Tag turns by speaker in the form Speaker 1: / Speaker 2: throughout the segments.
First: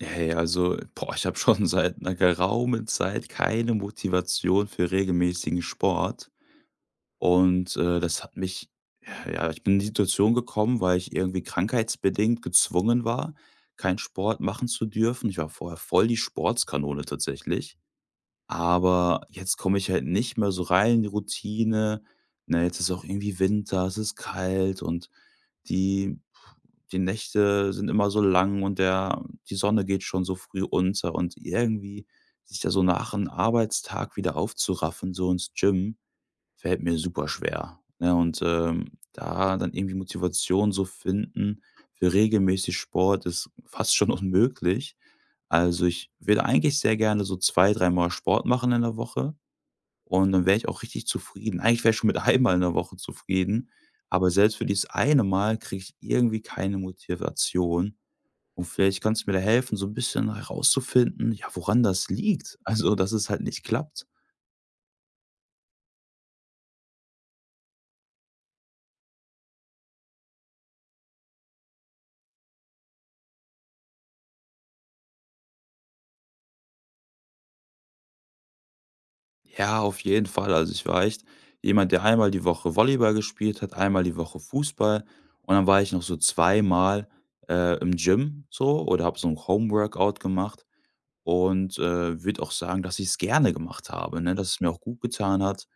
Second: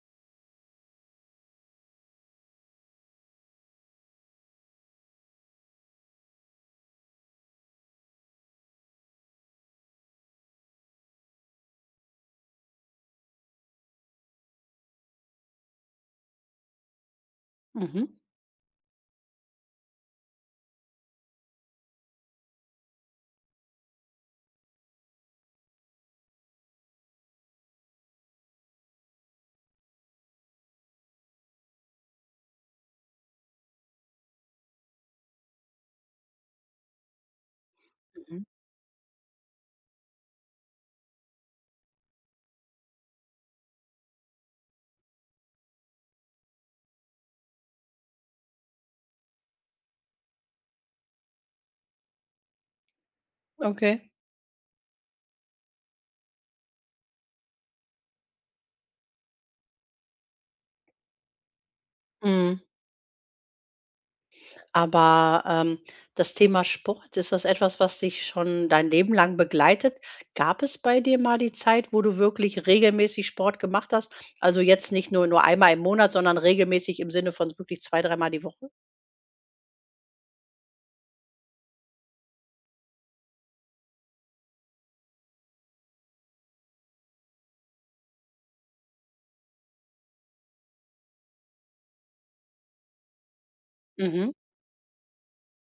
Speaker 1: Hey, also, boah, ich habe schon seit einer geraumen Zeit keine Motivation für regelmäßigen Sport und, das hat mich ja, ich bin in die Situation gekommen, weil ich irgendwie krankheitsbedingt gezwungen war, keinen Sport machen zu dürfen. Ich war vorher voll die Sportskanone tatsächlich,
Speaker 2: Mhm.
Speaker 1: aber jetzt komme ich halt nicht mehr so rein in die Routine. Na, jetzt ist auch irgendwie Winter, es ist kalt und die die Nächte sind immer so lang und der die Sonne geht schon so früh unter und irgendwie sich da so nach einem Arbeitstag wieder aufzuraffen, so ins Gym, fällt mir super schwer, ne? Und,
Speaker 2: Mhm.
Speaker 1: da dann irgendwie Motivation so finden für regelmäßig Sport ist fast schon unmöglich. Also, ich würde eigentlich sehr gerne so zwei, dreimal Sport machen in der Woche. Und dann wäre ich auch richtig zufrieden. Eigentlich wäre ich schon mit einmal in der Woche zufrieden,
Speaker 2: Okay.
Speaker 1: aber selbst für dieses eine Mal kriege ich irgendwie keine Motivation. Und vielleicht kannst du mir da helfen, so ein bisschen herauszufinden, ja, woran das liegt,
Speaker 2: Mhm.
Speaker 1: also, dass es halt nicht klappt.
Speaker 2: Aber, das Thema Sport, ist das etwas, was dich schon dein Leben lang begleitet? Gab es bei dir mal die Zeit, wo du wirklich regelmäßig Sport gemacht hast? Also, jetzt nicht nur einmal im Monat, sondern regelmäßig im Sinne von wirklich zwei dreimal die Woche?
Speaker 1: Ja, auf jeden Fall. Also, ich war echt jemand, der einmal die Woche Volleyball gespielt hat, einmal die Woche Fußball und dann war ich noch so zweimal, im Gym so oder habe so ein Home-Workout gemacht. Und, würde auch sagen, dass ich es gerne gemacht habe,
Speaker 2: Mhm,
Speaker 1: ne, dass es mir auch gut getan hat.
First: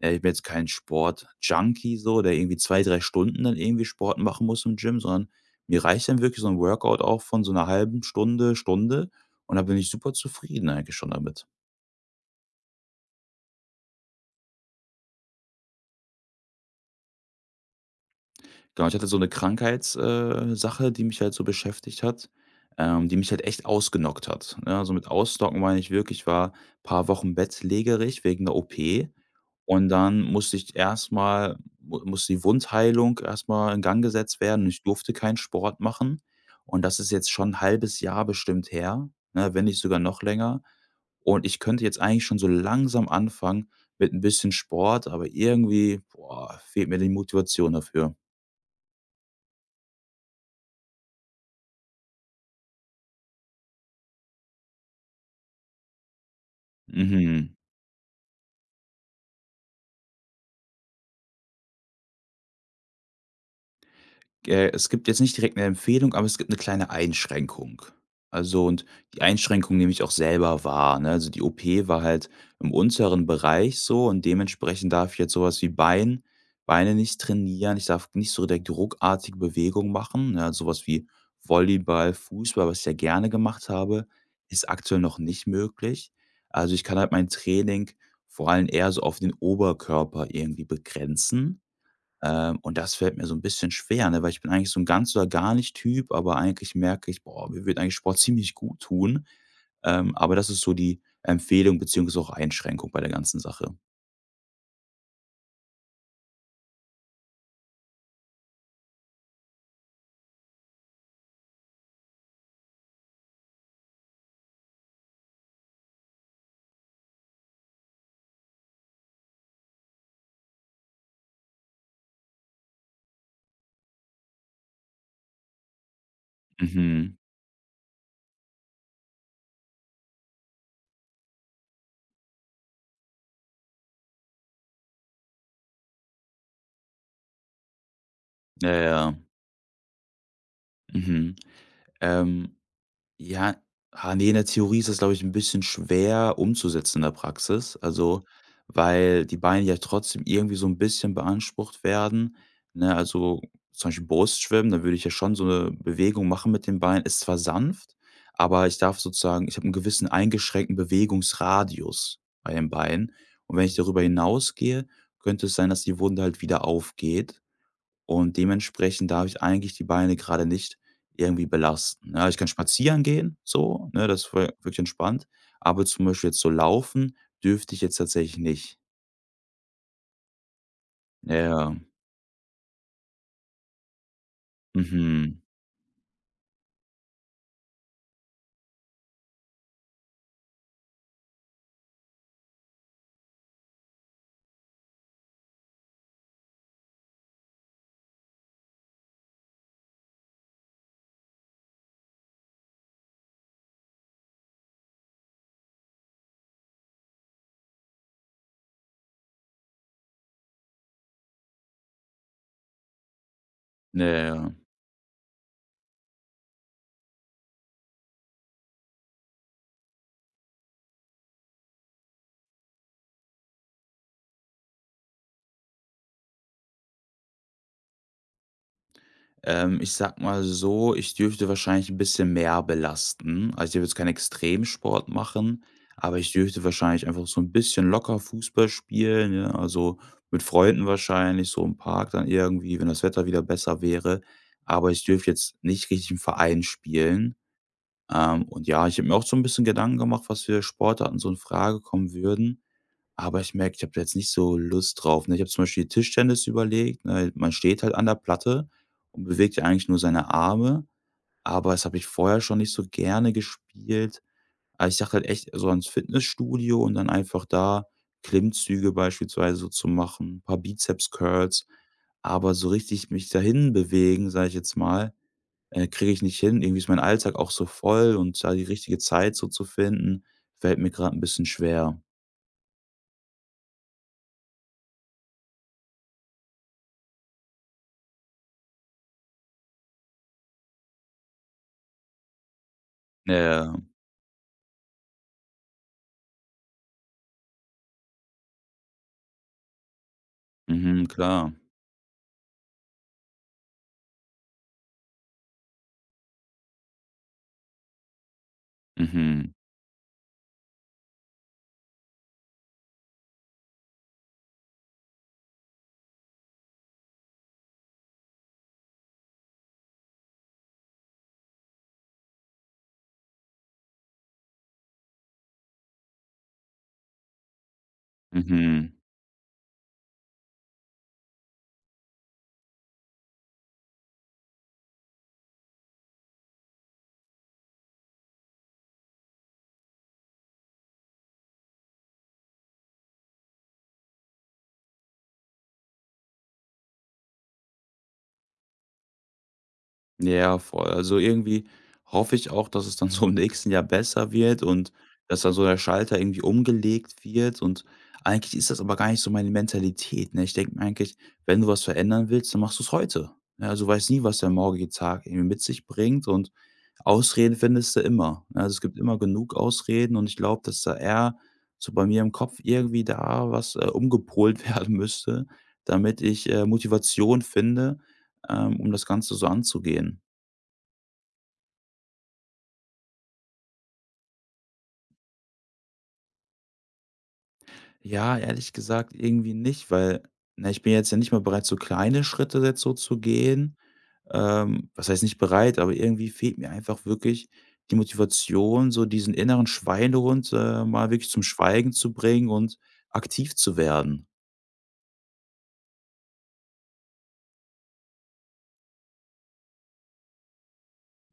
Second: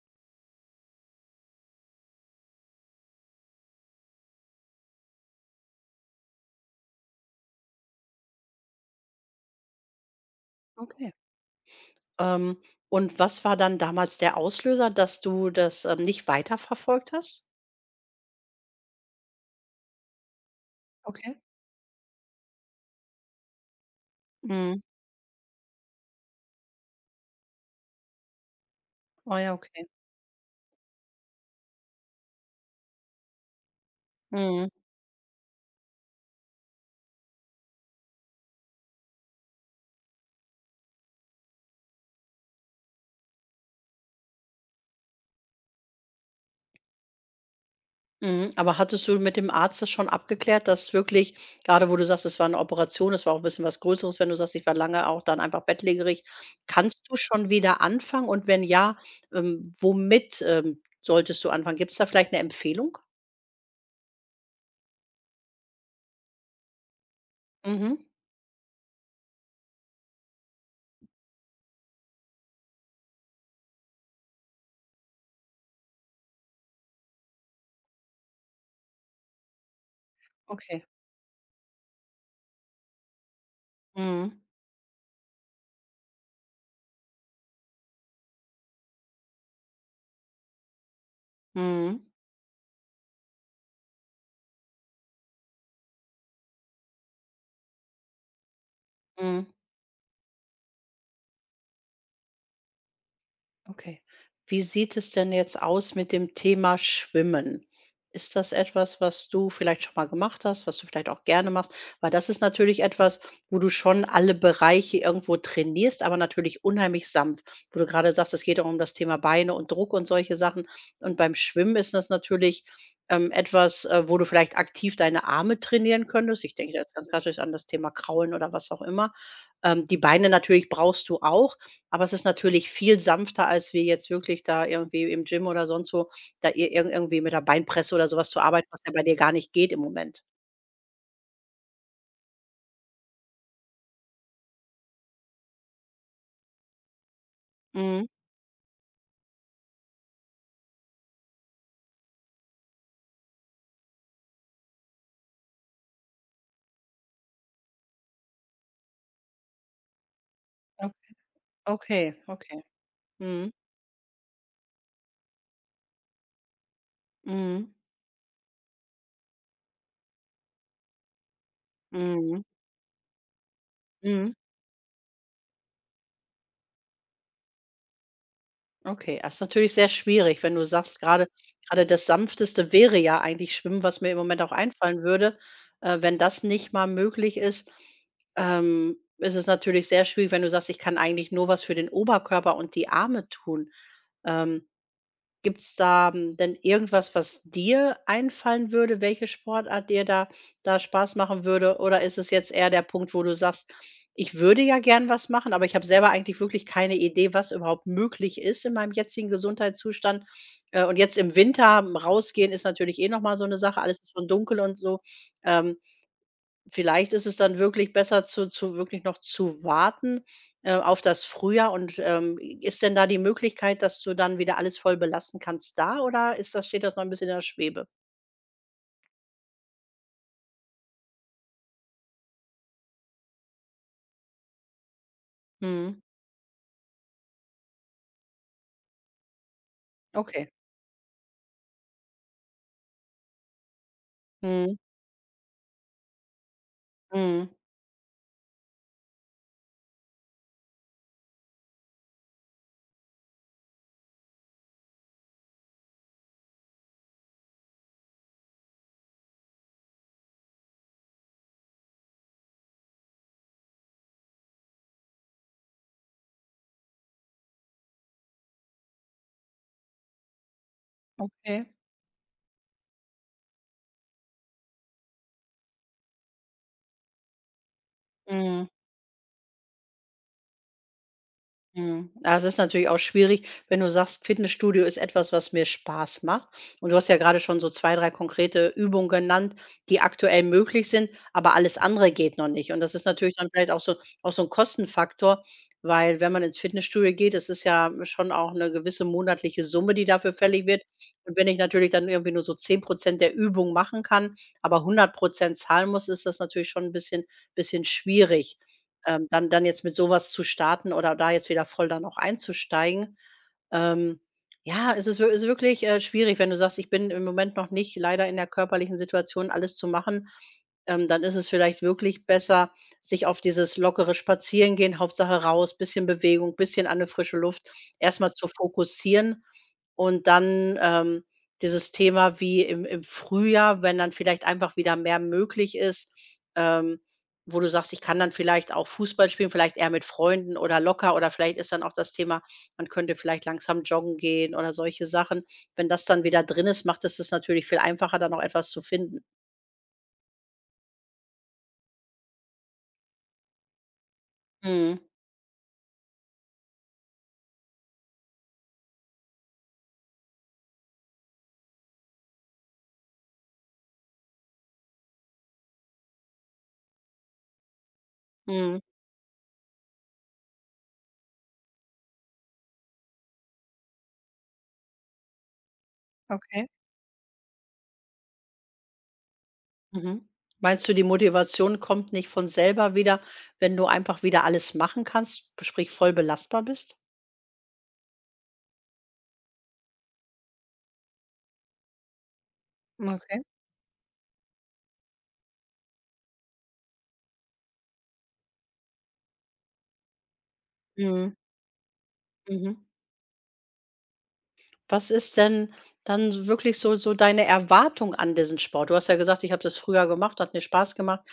Speaker 1: Ich bin jetzt kein Sport-Junkie so, der irgendwie 2, 3 Stunden dann irgendwie Sport machen muss im Gym, sondern mir reicht dann wirklich so ein Workout auch von so einer halben Stunde, Stunde und da bin ich super zufrieden eigentlich schon
Speaker 2: okay.
Speaker 1: damit.
Speaker 2: Ähm, und was war dann damals der Auslöser, dass du das, nicht weiterverfolgt hast?
Speaker 1: Genau, ich hatte so eine Krankheitssache, Sache, die mich halt
Speaker 2: Okay.
Speaker 1: so beschäftigt hat, die mich halt echt ausgenockt hat, ne?
Speaker 2: Mhm.
Speaker 1: Also, mit ausnocken meine ich wirklich, ich war ein paar Wochen bettlägerig wegen 'ner OP.
Speaker 2: Ah ja, okay.
Speaker 1: Und dann musste ich erstmal mal mu musste die Wundheilung erstmal in Gang gesetzt werden.
Speaker 2: Mhm.
Speaker 1: Ich durfte keinen Sport machen. Und das ist jetzt schon 'n halbes Jahr bestimmt her, ne, wenn nicht sogar noch länger. Und ich könnte jetzt eigentlich schon so langsam anfangen mit ein bisschen Sport, aber irgendwie, boah, fehlt mir die Motivation dafür.
Speaker 2: Mhm, aber hattest du mit dem Arzt das schon abgeklärt, dass wirklich gerade, wo du sagst, es war eine Operation, es war auch ein bisschen was Größeres, wenn du sagst, ich war lange auch dann einfach bettlägerig. Kannst du schon
Speaker 1: Mhm.
Speaker 2: wieder anfangen, und wenn ja, womit, solltest du anfangen? Gibt es da vielleicht eine Empfehlung?
Speaker 1: Es gibt jetzt nicht direkt eine Empfehlung, aber es gibt eine kleine Einschränkung.
Speaker 2: Mhm,
Speaker 1: Also, und die Einschränkung nehme ich auch selber wahr, ne? Also, die OP war halt im unteren Bereich so und dementsprechend darf ich jetzt sowas wie Beine nicht trainieren. Ich darf nicht so direkt ruckartige Bewegungen machen, ne? So
Speaker 2: okay.
Speaker 1: wie Volleyball, Fußball, was ich ja gerne gemacht habe,
Speaker 2: Mhm,
Speaker 1: ist aktuell noch nicht möglich. Also, ich kann halt mein Training vor allem eher so auf den Oberkörper irgendwie begrenzen.
Speaker 2: mhm,
Speaker 1: Und das fällt mir so ein bisschen schwer, ne, weil ich bin eigentlich so ein ganz oder gar nicht Typ, aber eigentlich merke ich: „Boah, mir würde eigentlich Sport ziemlich gut tun."
Speaker 2: mhm.
Speaker 1: Aber das ist so die Empfehlung beziehungsweise auch Einschränkung bei der ganzen Sache.
Speaker 2: Okay. Wie sieht es denn jetzt aus mit dem Thema Schwimmen? Ist das etwas, was du vielleicht schon mal gemacht hast, was du vielleicht auch gerne machst? Weil das ist natürlich etwas, wo du schon alle Bereiche irgendwo trainierst, aber natürlich unheimlich sanft, wo du gerade sagst, es geht auch um das Thema Beine und Druck und solche Sachen. Und beim Schwimmen ist das natürlich etwas, wo du vielleicht aktiv deine Arme trainieren könntest. Ich denke da jetzt ganz
Speaker 1: Mhm.
Speaker 2: klassisch an das Thema Kraulen oder was auch immer. Die Beine natürlich brauchst du auch. Aber es ist natürlich viel sanfter, als wir jetzt wirklich da irgendwie im Gym oder sonst wo da ir ir irgendwie mit der Beinpresse oder so was zu arbeiten,
Speaker 1: Ja,
Speaker 2: was
Speaker 1: ja.
Speaker 2: ja bei
Speaker 1: Ja.
Speaker 2: dir gar nicht geht im Moment.
Speaker 1: Mhm. Ähm Ja, ah, ne, in der Theorie ist das, glaube ich, ein bisschen schwer umzusetzen in der Praxis.
Speaker 2: Mhm.
Speaker 1: Also, weil die Beine ja trotzdem irgendwie so ein bisschen beansprucht werden, ne? Also, zum Beispiel Brustschwimmen, da würde ich ja schon so eine Bewegung machen mit den Beinen. Ist zwar sanft, aber ich darf sozusagen ich habe einen gewissen eingeschränkten
Speaker 2: O okay,
Speaker 1: Bewegungsradius bei
Speaker 2: okay.
Speaker 1: den Beinen.
Speaker 2: Mhm,
Speaker 1: Und wenn ich darüber hinausgehe, könnte es sein, dass die Wunde halt wieder aufgeht.
Speaker 2: mhm,
Speaker 1: Und dementsprechend darf ich eigentlich die Beine gerade nicht irgendwie belasten. Ja, ich
Speaker 2: mhm,
Speaker 1: kann spazieren gehen, so, ne, das
Speaker 2: mhm.
Speaker 1: ist wirklich entspannt, aber zum Beispiel jetzt so laufen dürfte ich jetzt tatsächlich nicht.
Speaker 2: Okay, das ist natürlich sehr schwierig, wenn du sagst, grade
Speaker 1: Ja, ja.
Speaker 2: grade das Sanfteste wäre ja eigentlich Schwimmen, was mir im Moment auch einfallen würde.
Speaker 1: Mhm.
Speaker 2: Wenn das nicht mal möglich ist, ist es natürlich sehr schwierig, wenn du sagst: „Ich kann eigentlich nur was für den Oberkörper und die Arme tun." Ähm Gibt's da, denn irgendwas, was dir einfallen würde, welche Sportart dir da Spaß machen würde? Oder ist es jetzt eher der Punkt, wo du sagst: „Ich würde ja gern was machen, aber ich habe selber eigentlich wirklich keine Idee, was überhaupt möglich ist in meinem jetzigen Gesundheitszustand." Und jetzt im Winter rausgehen ist natürlich eh noch mal so eine Sache. Alles
Speaker 1: Ja,
Speaker 2: ist schon
Speaker 1: ja.
Speaker 2: dunkel und so. Ähm, Vielleicht ist es dann wirklich besser, zu wirklich noch zu warten, auf das Frühjahr. Und, ist denn da die Möglichkeit, dass du dann wieder alles voll belassen kannst, da, oder ist das, steht das noch ein bisschen in der Schwebe?
Speaker 1: Ich sag mal so, ich dürfte wahrscheinlich ein bisschen mehr belasten. Also, ich würde jetzt keinen Extremsport machen,
Speaker 2: Mhm.
Speaker 1: aber ich dürfte wahrscheinlich einfach so ein bisschen locker Fußball spielen, ne? Also, mit
Speaker 2: Okay.
Speaker 1: Freunden wahrscheinlich, so im Park dann irgendwie, wenn das Wetter wieder besser wäre.
Speaker 2: Mhm.
Speaker 1: Aber ich dürfte jetzt nicht richtig im Verein spielen.
Speaker 2: Mhm.
Speaker 1: Und ja, ich habe mir auch so ein bisschen Gedanken gemacht, was für Sportarten so in Frage kommen würden. Aber ich merke, ich habe da jetzt nicht so Lust drauf, ne? Ich habe zum Beispiel Tischtennis überlegt, ne? Man steht halt an der Platte und bewegt ja eigentlich nur seine Arme, aber das habe ich vorher schon nicht so gerne gespielt. Also, ich dachte halt echt so ans Fitnessstudio und dann einfach da Klimmzüge beispielsweise so zu machen, ein paar
Speaker 2: Okay.
Speaker 1: Bizeps-Curls, aber so richtig mich dahin bewegen, sage ich jetzt mal, kriege ich nicht hin. Irgendwie ist mein Alltag auch so voll und da die
Speaker 2: Mhm.
Speaker 1: richtige Zeit so zu finden, fällt mir gerade ein bisschen schwer.
Speaker 2: Mhm. Ah, es ist natürlich auch schwierig, wenn du sagst, Fitnessstudio ist etwas, was mir Spaß macht. Und du hast ja gerade schon so zwei, drei konkrete Übungen genannt, die aktuell möglich sind, aber alles andere geht noch nicht. Und das ist natürlich dann vielleicht
Speaker 1: Ja,
Speaker 2: auch so ein Kostenfaktor, weil, wenn man ins Fitnessstudio geht, das ist ja schon auch eine gewisse monatliche Summe, die dafür fällig wird.
Speaker 1: mhm,
Speaker 2: Und wenn
Speaker 1: klar.
Speaker 2: ich natürlich dann irgendwie nur so 10% der Übung machen kann, aber 100% zahlen muss, ist das natürlich schon ein bisschen schwierig. Dann
Speaker 1: Mhm,
Speaker 2: dann jetzt mit sowas zu starten oder da jetzt wieder voll dann auch einzusteigen. Ähm, ja, es ist, wirklich, schwierig, wenn du sagst: „Ich bin im Moment noch nicht leider in der körperlichen Situation, alles zu machen." Dann ist es vielleicht wirklich besser, sich auf dieses lockere Spazierengehen, Hauptsache raus, bisschen Bewegung, bisschen an 'ne frische Luft, erstmal zu
Speaker 1: mhm.
Speaker 2: fokussieren und dann, dieses Thema wie im Frühjahr, wenn dann vielleicht einfach wieder mehr möglich ist, ähm wo du sagst: „Ich kann dann vielleicht auch Fußball spielen, vielleicht eher mit Freunden oder locker", oder vielleicht ist dann auch das Thema, man könnte vielleicht langsam joggen gehen oder solche Sachen. Wenn das dann wieder drin ist, macht es das natürlich viel einfacher, dann auch etwas zu finden.
Speaker 1: Ja, voll. Also, irgendwie hoffe ich auch, dass es dann so im nächsten Jahr besser wird und
Speaker 2: Mhm,
Speaker 1: dass dann so der Schalter irgendwie umgelegt wird und eigentlich ist das aber gar nicht so meine Mentalität, ne? Ich denke mir eigentlich, wenn du was verändern willst, dann machst du es heute. Ja, also, du weißt nie, was der morgige Tag irgendwie mit sich bringt und Ausreden findest du immer. Ne? Also, es
Speaker 2: mhm.
Speaker 1: gibt immer genug Ausreden und ich glaube, dass da eher so bei mir im Kopf irgendwie da was, umgepolt werden müsste, damit ich,
Speaker 2: Okay.
Speaker 1: Motivation finde um das Ganze so anzugehen?
Speaker 2: Mhm. Meinst du, die Motivation kommt nicht von selber wieder, wenn du einfach wieder alles machen kannst, sprich voll belastbar bist?
Speaker 1: Ja, ehrlich gesagt irgendwie nicht, weil, na, ich bin jetzt ja nicht mal bereit, so kleine Schritte jetzt so zu
Speaker 2: Okay.
Speaker 1: gehen. Was heißt nicht bereit, aber irgendwie fehlt mir einfach wirklich die Motivation, so diesen inneren Schweinehund, mal wirklich
Speaker 2: Mhm,
Speaker 1: zum Schweigen zu bringen
Speaker 2: mhm.
Speaker 1: und aktiv zu werden.
Speaker 2: Was ist denn dann so wirklich, so deine Erwartung an diesen Sport? Du hast ja gesagt: „Ich habe das früher gemacht, hat mir Spaß gemacht."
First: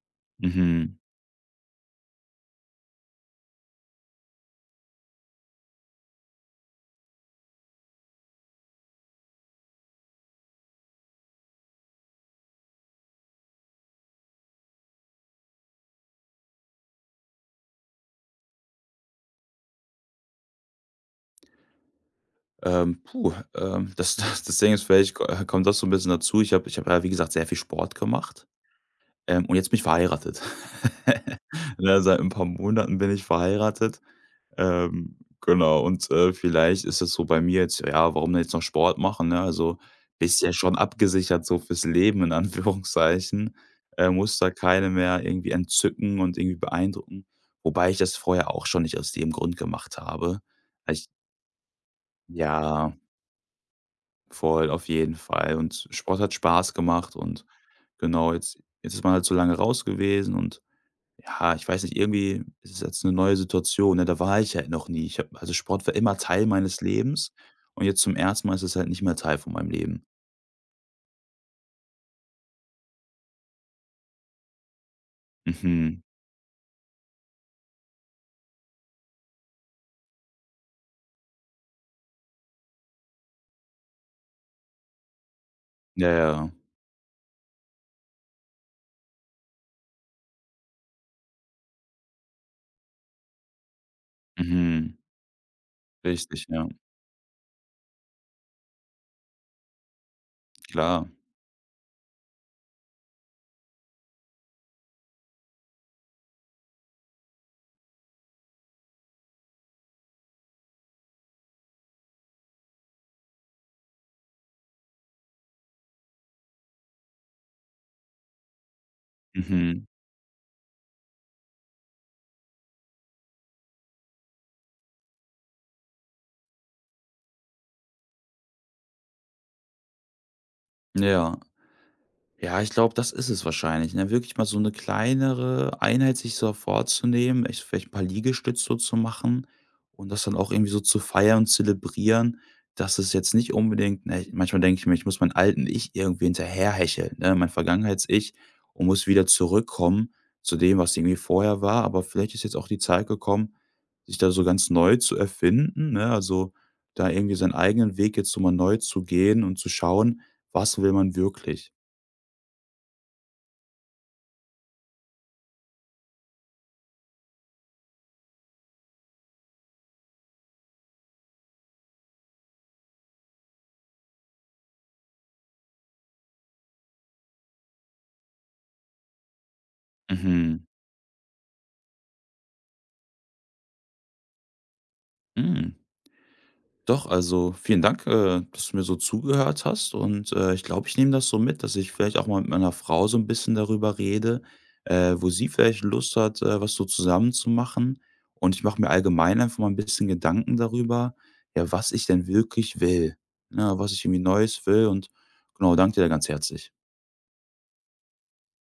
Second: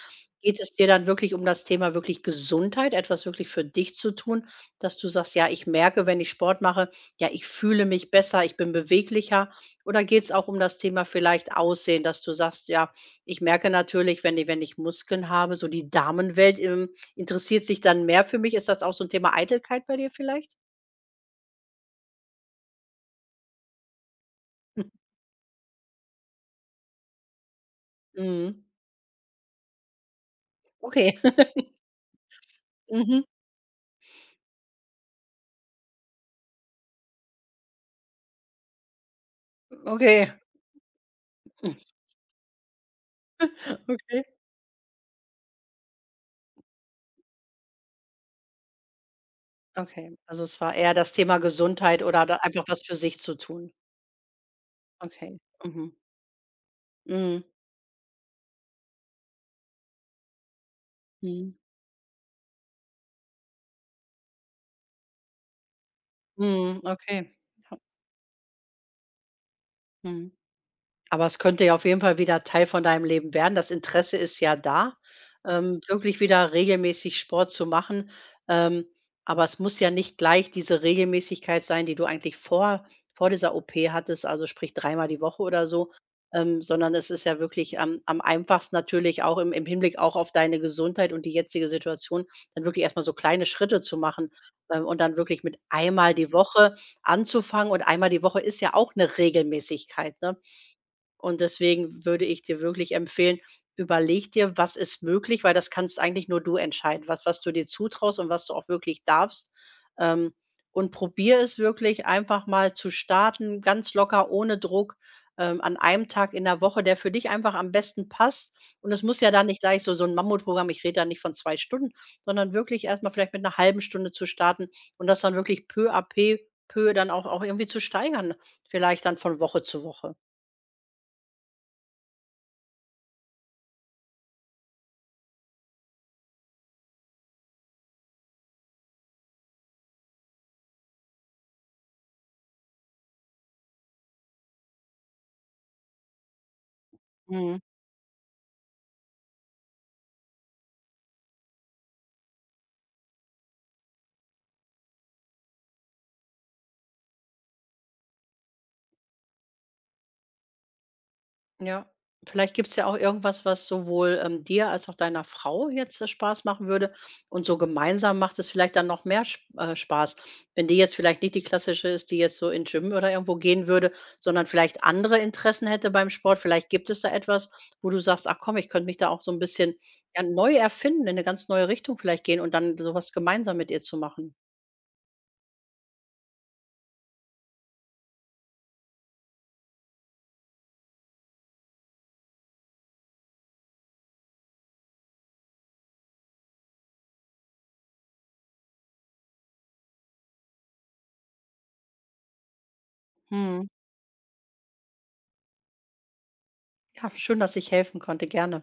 Speaker 2: Geht es dir
Speaker 1: Mhm.
Speaker 2: dann wirklich um das Thema wirklich Gesundheit, etwas wirklich für dich zu tun, dass du sagst: „Ja, ich merke, wenn ich Sport mache, ja, ich fühle mich besser, ich bin beweglicher."? Oder geht es auch um das Thema vielleicht Aussehen, dass du sagst: „Ja, ich merke natürlich, wenn ich Muskeln habe, so die Damenwelt, interessiert sich dann mehr für mich."? Ist das auch so ein Thema Eitelkeit bei dir vielleicht?
Speaker 1: Puh, das das Ding ist vielleicht, ko kommt das so ein bisschen dazu. Ich habe ja, wie gesagt, sehr viel Sport gemacht.
Speaker 2: Mhm.
Speaker 1: Und jetzt bin ich verheiratet.
Speaker 2: Okay.
Speaker 1: Ne, seit ein paar Monaten bin ich
Speaker 2: Mhm.
Speaker 1: verheiratet. Genau und, vielleicht ist es so bei mir jetzt ja, warum denn jetzt noch Sport machen, ne? Also,
Speaker 2: Okay.
Speaker 1: bist ja schon abgesichert so fürs Leben in Anführungszeichen,
Speaker 2: Okay.
Speaker 1: musst da keine mehr irgendwie entzücken und irgendwie beeindrucken. Wobei ich das vorher auch schon nicht aus dem Grund gemacht
Speaker 2: Okay.
Speaker 1: habe.
Speaker 2: Also, es war eher
Speaker 1: Ich
Speaker 2: das Thema Gesundheit oder da einfach was
Speaker 1: Ja,
Speaker 2: für sich zu tun.
Speaker 1: voll, auf jeden
Speaker 2: Okay.
Speaker 1: Fall. Und
Speaker 2: Mhm.
Speaker 1: Sport hat Spaß gemacht
Speaker 2: Mhm.
Speaker 1: und genau, jetzt ist man halt so lange raus gewesen und
Speaker 2: Mhm.
Speaker 1: ja, ich weiß nicht, irgendwie ist es jetzt eine neue Situation, ne? Da war ich halt noch nie. Ich habe Also, Sport war immer Teil meines
Speaker 2: Mhm.
Speaker 1: Lebens
Speaker 2: Okay. Ja.
Speaker 1: und jetzt zum ersten Mal ist es halt nicht mehr Teil von meinem Leben.
Speaker 2: Mhm. Aber es könnte ja auf jeden Fall wieder Teil von deinem Leben werden. Das Interesse ist ja da,
Speaker 1: Mhm.
Speaker 2: wirklich wieder regelmäßig Sport zu machen. Ähm, aber es muss ja nicht gleich diese Regelmäßigkeit sein, die du eigentlich vor dieser OP hattest, also sprich dreimal die Woche oder so,
Speaker 1: Ja, ja.
Speaker 2: sondern es ist ja wirklich am einfachsten, natürlich auch im Hinblick auch auf deine Gesundheit und die jetzige Situation, dann wirklich erstmal so kleine Schritte zu machen, ähm,
Speaker 1: Mhm.
Speaker 2: und dann wirklich mit einmal die
Speaker 1: Richtig, ja.
Speaker 2: Woche anzufangen. Und einmal die Woche ist ja auch eine Regelmäßigkeit. Ne?
Speaker 1: Klar.
Speaker 2: Und deswegen würde ich dir wirklich empfehlen, überleg dir, was ist möglich, weil das kannst eigentlich nur du entscheiden, was du dir zutraust und was du auch wirklich darfst. Ähm, und probier es wirklich einfach mal zu starten, ganz locker, ohne Druck, an einem Tag in der Woche, der für dich einfach am besten passt. Und es muss ja dann nicht gleich
Speaker 1: Mhm.
Speaker 2: so ein Mammutprogramm, ich rede da nicht von 2 Stunden, sondern wirklich erstmal vielleicht mit einer halben Stunde zu starten und das dann wirklich peu à peu, peu dann auch irgendwie zu steigern, vielleicht dann von Woche zu Woche.
Speaker 1: Ja. Ja, ich glaube, das ist es wahrscheinlich, ne? Wirklich mal so eine kleinere Einheit sich so vorzunehmen, echt vielleicht ein paar Liegestütze so zu machen und das dann auch irgendwie so zu feiern und zelebrieren, dass es jetzt nicht unbedingt ne, manchmal denke ich mir, ich muss meinen alten Ich irgendwie hinterherhecheln, ne, mein
Speaker 2: Mhm.
Speaker 1: Vergangenheits-Ich und muss wieder zurückkommen zu dem, was irgendwie vorher war. Aber vielleicht ist jetzt auch die Zeit gekommen, sich da so ganz neu zu erfinden, ne? Also, da irgendwie seinen eigenen Weg jetzt so mal neu zu gehen und zu schauen, was will man wirklich?
Speaker 2: Ja, vielleicht gibt's ja auch irgendwas, was sowohl, dir als auch deiner Frau jetzt, Spaß machen würde, und so gemeinsam macht es vielleicht dann noch mehr sp Spaß. Wenn die jetzt vielleicht nicht die klassische ist, die jetzt so in Gym oder irgendwo gehen würde, sondern vielleicht andere Interessen hätte beim Sport. Vielleicht gibt es da etwas, wo du sagst: „Ach komm, ich könnte mich da auch so ein bisschen, ja, neu
Speaker 1: Mhm.
Speaker 2: erfinden, in eine ganz neue Richtung vielleicht gehen", und dann sowas gemeinsam mit ihr zu machen.
Speaker 1: Hm. Doch, also vielen Dank, dass du mir so zugehört hast. Und ich glaube, ich nehme das so mit, dass ich vielleicht auch mal mit meiner Frau so ein bisschen darüber rede, wo sie vielleicht Lust hat, was so zusammen zu machen. Und ich mache mir allgemein einfach mal ein bisschen Gedanken darüber, ja, was ich denn wirklich will,
Speaker 2: Mhm.
Speaker 1: ne, was ich irgendwie Neues will. Und genau, danke dir da ganz herzlich.
Speaker 2: Ja, schön, dass ich helfen konnte. Gerne.